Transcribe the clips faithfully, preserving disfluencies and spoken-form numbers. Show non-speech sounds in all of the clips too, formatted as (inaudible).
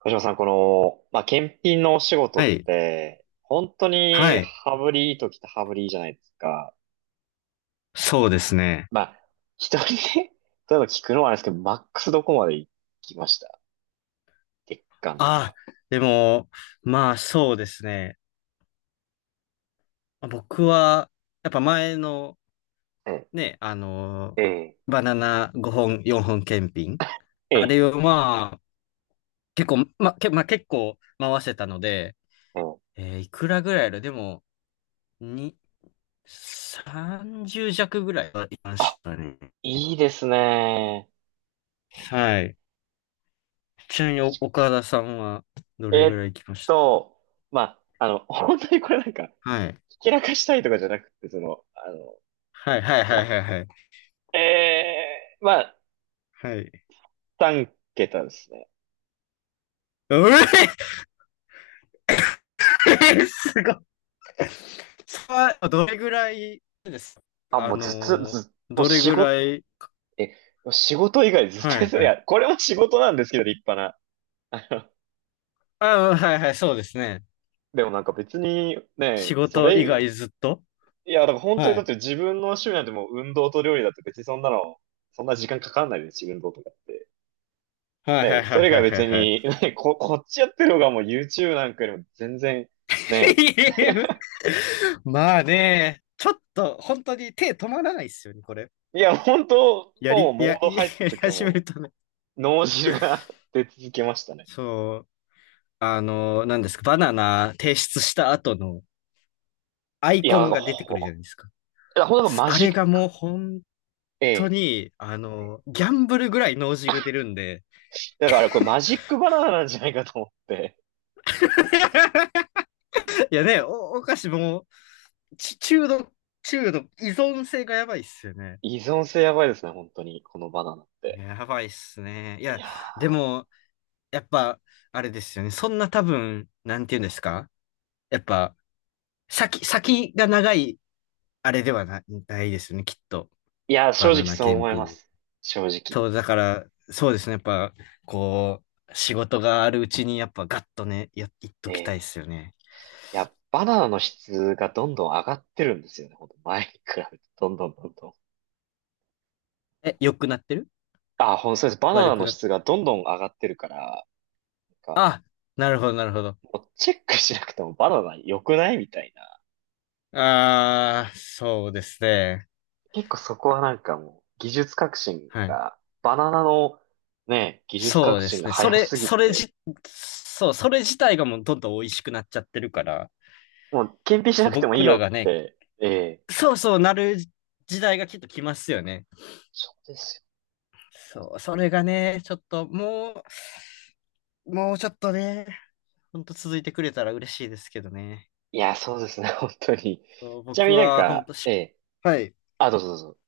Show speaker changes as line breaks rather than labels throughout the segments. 小島さん、この、まあ、検品のお仕事
は
っ
い。
て、本当
は
に
い。
羽振りいい時って羽振りいいじゃないですか。
そうですね。
まあ、一人で、(laughs) 例えば聞くのはあれですけど、マックスどこまで行きました、月間と
あ
か？
あ、でも、まあそうですね。僕は、やっぱ前の
え
ね、あの、
え、ええ、
バナナごほん、よんほん検品。
え
あ
え、
れをまあ、結構、ま、け、まあ、結構回せたので、
うん。
えーいくらぐらいあるでも、に、さんじゅう弱ぐらいはいま
あ、
したね。
いいですね。
はい。ちなみにお岡田さんはどれ
え
ぐ
っ
らい行きましたか？
と、まあ、あの、(laughs) 本当にこれなんか、
はい。
ひけらかしたいとかじゃなくて、その、あの、
はいはい
ま
はい
あ、
はいはい。
ええ、まあ、
はい。
さん桁ですね。
うええすごい。さあ、どれぐらいです？
あ、
あ
もうずっと、
のー、
ずっもう
どれ
仕
ぐ
事、
らい。
え、仕事以外ずっと
は
やって
い
た。い
はい。
や、これも仕事なんですけど、立派な。あの
あ、はいはい、そうですね。
でもなんか別に
仕
ね、そ
事以
れ、
外ずっと。
いや、だから本当に
は
だっ
い
て自分の趣味なんてもう運動と料理だって別にそんなの、そんな時間かかんないですし、運動とかって。
はいはい
ね、
は
そ
い
れ
は
が
いはい
別
はい。
に、(laughs) ね、こ、こっちやってる方がもう YouTube なんかよりも全然、ね、
(laughs) まあね、ちょっと本当に手止まらないですよね、これ。
いや、本当
や
もう
り、
モー
や、(laughs)
ド入った
やり
時は
始め
も
るとね。
う、脳汁が (laughs) 出続けましたね。
そう、あの何ですか、バナナ提出した後のアイ
い
コ
や、なん
ン
か
が出てく
ほ、
る
ほ
じ
ん
ゃないですか。
となんかマ
あ
ジッ
れがも
ク、
う本当
え
に、あ
え。
の、ギャンブルぐらい脳汁出るんで。
だからこれマジックバナナなんじゃないかと思って。
いやね、お、お菓子もう、ち中毒、中毒、依存性がやばいっすよね。
依存性やばいですね、本当に。このバナナって。
やばいっすね。い
い
や、
やー、
でも、やっぱ、あれですよね。そんな多分、なんて言うんですか？やっぱ、先、先が長い、あれではな、ないですよね、きっと。
いやー、正
バナ
直
ナ
そう
検
思いま
品。
す。正直。
そう、だから、そうですね。やっぱ、こう、仕事があるうちに、やっぱ、ガッとね、や、いっと
え
きたいっ
え、
すよね。
いや、バナナの質がどんどん上がってるんですよね、本当前に比べて。どんどんどんどん。
え、良くなってる？
あ、ほんとそうです。バナ
悪
ナ
く
の
なっ、
質がどんどん上がってるから、なんか、
あ、なるほど、なるほど。
もうチェックしなくてもバナナ良くないみたいな。
あー、そうですね。
結構そこはなんかもう、技術革新
はい。
が、バナナのね、技術
そ
革
うで
新
す
が
ね。そ
早
れ、
すぎ
それ
て、
じ、そう、それ自体がもうどんどん美味しくなっちゃってるから、
もう、検品しな
そう、
くてもいい
僕
よ
らが
っ
ね、
て。ええ。
そうそうなる時代がきっと来ますよね。
そうですよ。
そう、それがね、ちょっともう、もうちょっとね、ほんと続いてくれたら嬉しいですけどね。
いや、そうですね、(laughs) 本当に。
そう
ちなみ
僕
になん
はほん
か、
と
え
し、
え。
はい。
あ、どうぞどうぞ。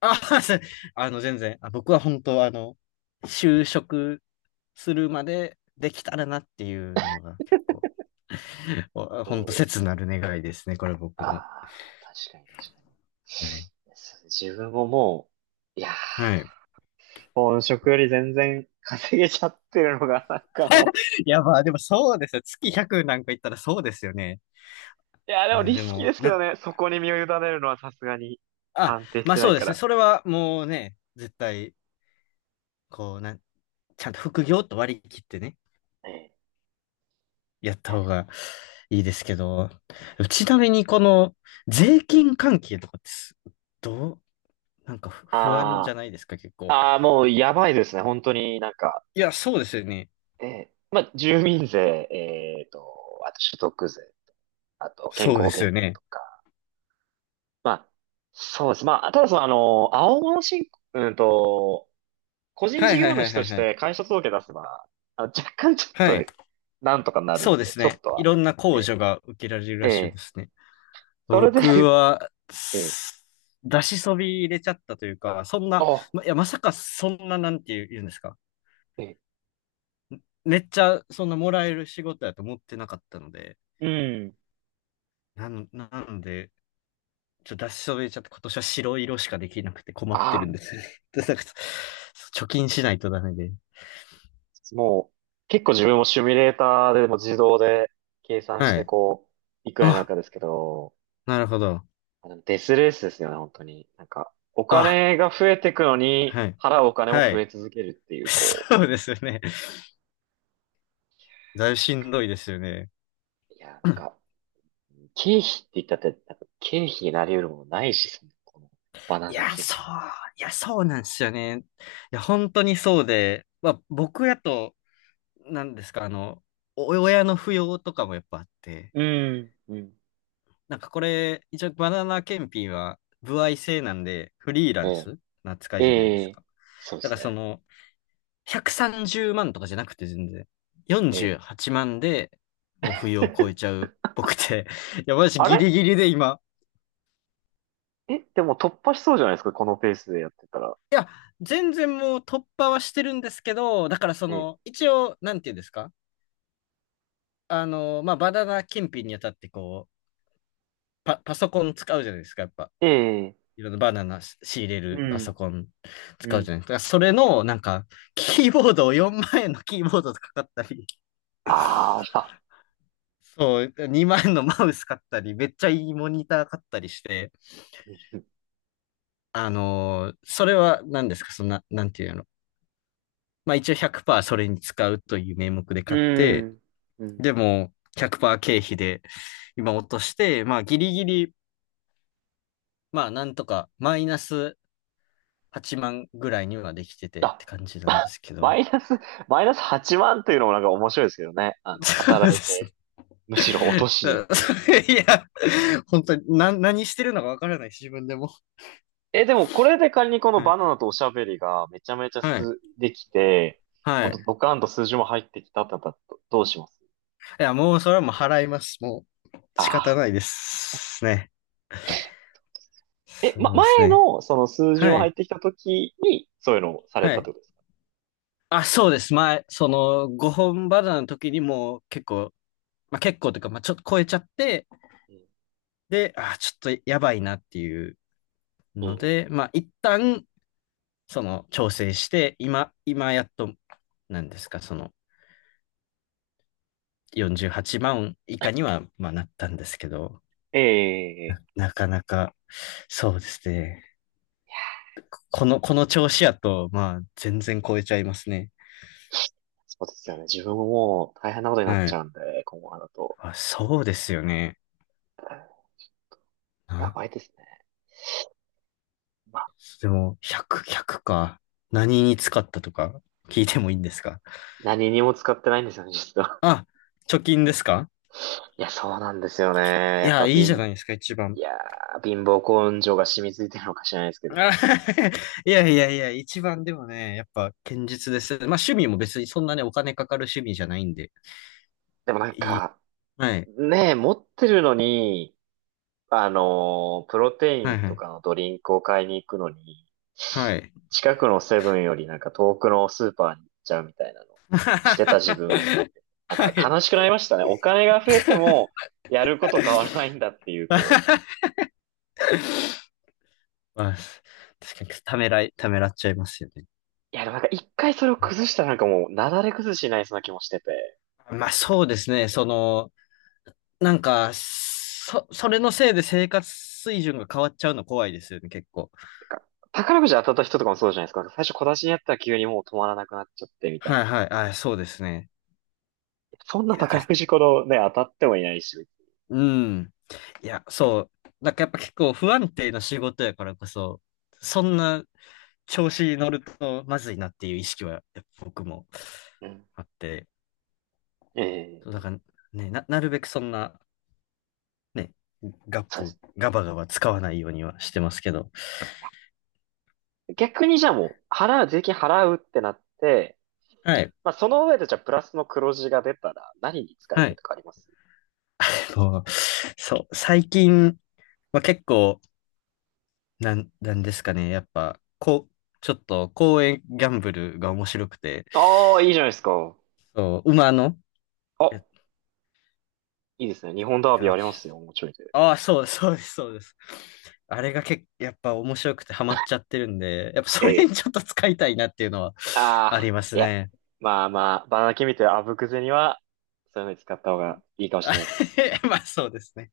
あ、(laughs) すあの、全然、あ、僕は本当あの、就職するまでできたらなっていうのが結構、本ほん
そう
と
です
切な
ね。
る願いですね、これ僕
あ
の。
あ、確かに確かに。
はい。
そう自分ももう、いやー、
はい。
本職より全然稼げちゃってるのが、なんかも
いや、まあでもそうですよ。月ひゃくなんか言ったらそうですよね。
う。いやー、でも
あ、
リ
で
スキーで
も、
すけど
な、
ね、そこに身を委ねるのはさすがに
あ、
安定し
まあ
てな
そ
い
うで
か
すね。
ら。
それはもうね、絶対、こう、なん、ちゃんと副業と割り切ってね、
ええ。
やった方がいいですけど、ちなみにこの税金関係とかってす、どう、なんかふ不安じ
あ
ゃないですか、結
あ、
構。
ああ、もうやばいですね、本当になんか。
いや、そうですよね。
ええ、まあ、住民税、えっと、あと所得税、あと健
そ
康
うで
保
す
険
よ
料
ね。
とか、まあ、そうです。まあ、ただその、あの、青物申告、うんと、個人
はい
事
はい
業
はい
主
は
と
い
し
はい。
て会社届け出せば、あの若干ちょっ
は
と、
い。
なんとかなる
そう
ん
で
で、
す
ちょ
ね。
っと
い
は。
ろんな控
え
除が受けられる
え、え
らしいで
え、
すね。
それで、
僕は、
(laughs) ええ、
す出しそび入れちゃったというか、そんな、
あ、
ま、いや、まさかそんな、なんていう言うんですか？
ええ、
めっちゃ、そんなもらえる仕事やと思ってなかったので、
うん、
なん、なんで、ちょっと出しそびれちゃって、今年は白色しかできなくて困ってるん
あ
ですよね。(laughs) でなんか貯金しないとダメで。
あ、もう、結構自分もシミュレーターでも自動で計算し
は
て、
い。
こう、いくらになる
あ、
かですけど、
なるほど。
デスレースですよね、本当に。なんか、お
あ、
金が増えてくのに、
はい。
払うお金も
は
増え
い。
続けるってい
(laughs)
う、こ
そうですよね。だいぶしんどいですよね。
う、いや、な
う
ん
ん。
か、経費って言ったって、なんか経費になり得るものないし、その、この、バナ
い
ナ
や、
検
そう、
品。
いや、そうなんですよね。いや、本当にそうで、まあ、僕やと、なんですか、あの、お親の扶養とかもやっぱあって、
うん、うん。
なんかこれ、一応バナナ検品は、歩合制なんで、フリーラ
え
ン
え、
スな扱いじゃないで
え
す
え、
か。
そうで
だか
す
らそ
ね。
の、ひゃくさんじゅうまんとかじゃなくて全然、
え
48
え。
万でもう扶養を超えち
(laughs)
ゃう僕って、いや、私
あ
ギリ
れ
ギリで今、
え、でも突破しそうじゃないですか、このペースでやってたら。
いや、全然もう突破はしてるんですけど、だからその、
え
一応、なんていうんですか？あの、まあ、バナナ検品にあたってこう、パ、パソコン使うじゃないですか、やっぱ。
え、ええ、
いろんなバナナし仕入れ
う
るパソ
ん、
コン
う
使うじゃ
ん、
ないですか。それの、なんか、キーボードをよんまん円のキーボードとか買ったり、
あーあ、
そう、にまん円のマウス買ったり、めっちゃいいモニター買ったりして、
(laughs) うん、
あのーそれは何ですか、そんな、なんていうの。まあ一応ひゃくパーセントそれに使うという名目で
う
買って、
ん。う
で
ん、
も、ひゃくパーセント経費で、今落として、まあ、ギリギリ、まあ、なんとか、マイナスはちまんぐらいにはできててって
あ、
感じなんで
(laughs)
すけ
マ
ど。
イナス、マイナスはちまんというのもなんか面白いですけどね。あの、
そうで
働い
すね。
て、むしろ落としに行ってるっていう。
(laughs) いや、本当に、な、何してるのかわからない、自分でも。
え、でもこれで仮にこの
はい。
バナナとおしゃべりがめちゃめちゃ
はい。
す、できて、ほ
は
ん
い。
とドカンと数字も入ってきたってなったら、どどうします？
いや、もう、それはもう払います。もう、
あ
仕方な
あ。
いですね。
え、
そ
ま、
うです
前
ね。
のその数字
は
も入っ
い。
てきた時に、そういうのをされ
は
たっ
い。
てことですか？
あ、そうです。前、その、ごほんバナナの時にもう結構、まあ、結構というか、まあ、ちょっと超えちゃって、
うん、
で、あー、ちょっとやばいなっていう
う
ので、
ん、
まあ、一旦、その、調整して、今、今やっと、なんですか、その、よんじゅうはちまん以下には、まあ、なったんですけど、
え
な、
え、ええ、
なかなか、そうですね。この、この調子やと、まあ、全然超えちゃいますね。
そうですよね。自分ももう大変なことになっ
は
ちゃ
い。
うんで、今後だと。
あ、そうですよね。
や
な
ばいですね。まあ、
でも、ひゃく、ひゃくか。何に使ったとか、聞いてもいいんですか？
何にも使ってないんですよね、実は。
あ、貯金ですか？
(laughs) いや、そうなんですよね。
い
やっ
や、
ぱ、
いいじゃ
貧、
ないですか、一
い
番。
やー、貧乏根性が染みついてるのか知らないですけ
あ
ど。
(laughs) いやいやいや、一番でもね、やっぱ堅実です。まあ趣味も別にそんなね、お金かかる趣味じゃないんで。
でもなんか、
はい。
ねえ、持ってるのに、あのープロテイ
はい
ン
は
と
い。
かのドリンクを買いに行くのに、
はい。
近くのセブンよりなんか遠くのスーパーに行っちゃうみたいなのをしてた自分を見
(laughs)
て、なん
は
か
い。
悲しくなりましたね。お金が増えても、やること変わらないんだっていう、こう。
(laughs) まあ、確かにためらい、ためらっちゃいますよね。
いや、でもなんか一回それを崩したらなんかもう、なだれ崩しになりそうな気もしてて。
まあそうですね、その、なんか、そ、それのせいで生活水準が変わっちゃうの怖いですよね、結構。
なんか宝くじ当たった人とかもそうじゃないですか。最初小出しにやったら急にもう止まらなくなっちゃってみたい
はい
な。
はい。あ、そうですね。
そん
い
な
や、
宝くじこのね、当たってもいないし。
うん。いや、そう。なんかやっぱ結構不安定な仕事やからこそ、そんな調子に乗るとまずいなっていう意識はやっぱ僕も
うん。
あって、そうだ
ええ、
からね、な、なるべくそんな、ね、ガッ
そうで
プ、
す
ガバガバ使わないようにはしてますけど。
ね。逆にじゃあもう、払う、税金払うってなって、
はい。
まあその上でじゃあプラスの黒字が出たら何に使い
は
たい
い。
とかあります？
でもそう、最近は結構、なん、なんですかね、やっぱ、こう、ちょっと公園ギャンブルが面白くて、
ああー、いいじゃないですか。
そう、馬の、
あ、
え、
いいですね。日本
て
ダービー
か、
ありますよ、もうちょいで。
ああ、そうです、そうです、そうです。あれが結構、やっぱ面白くてハマっちゃってるんで、やっぱそれ
ええ、
にちょっと使いたいなっていうのはあ
あ
り
あ、
ます
いや。
ね。
まあまあ、バナナ君みたいなあぶくぜには、そういうのに使った方がいいかもし
あ
れないですね。
(laughs) まあそうですね。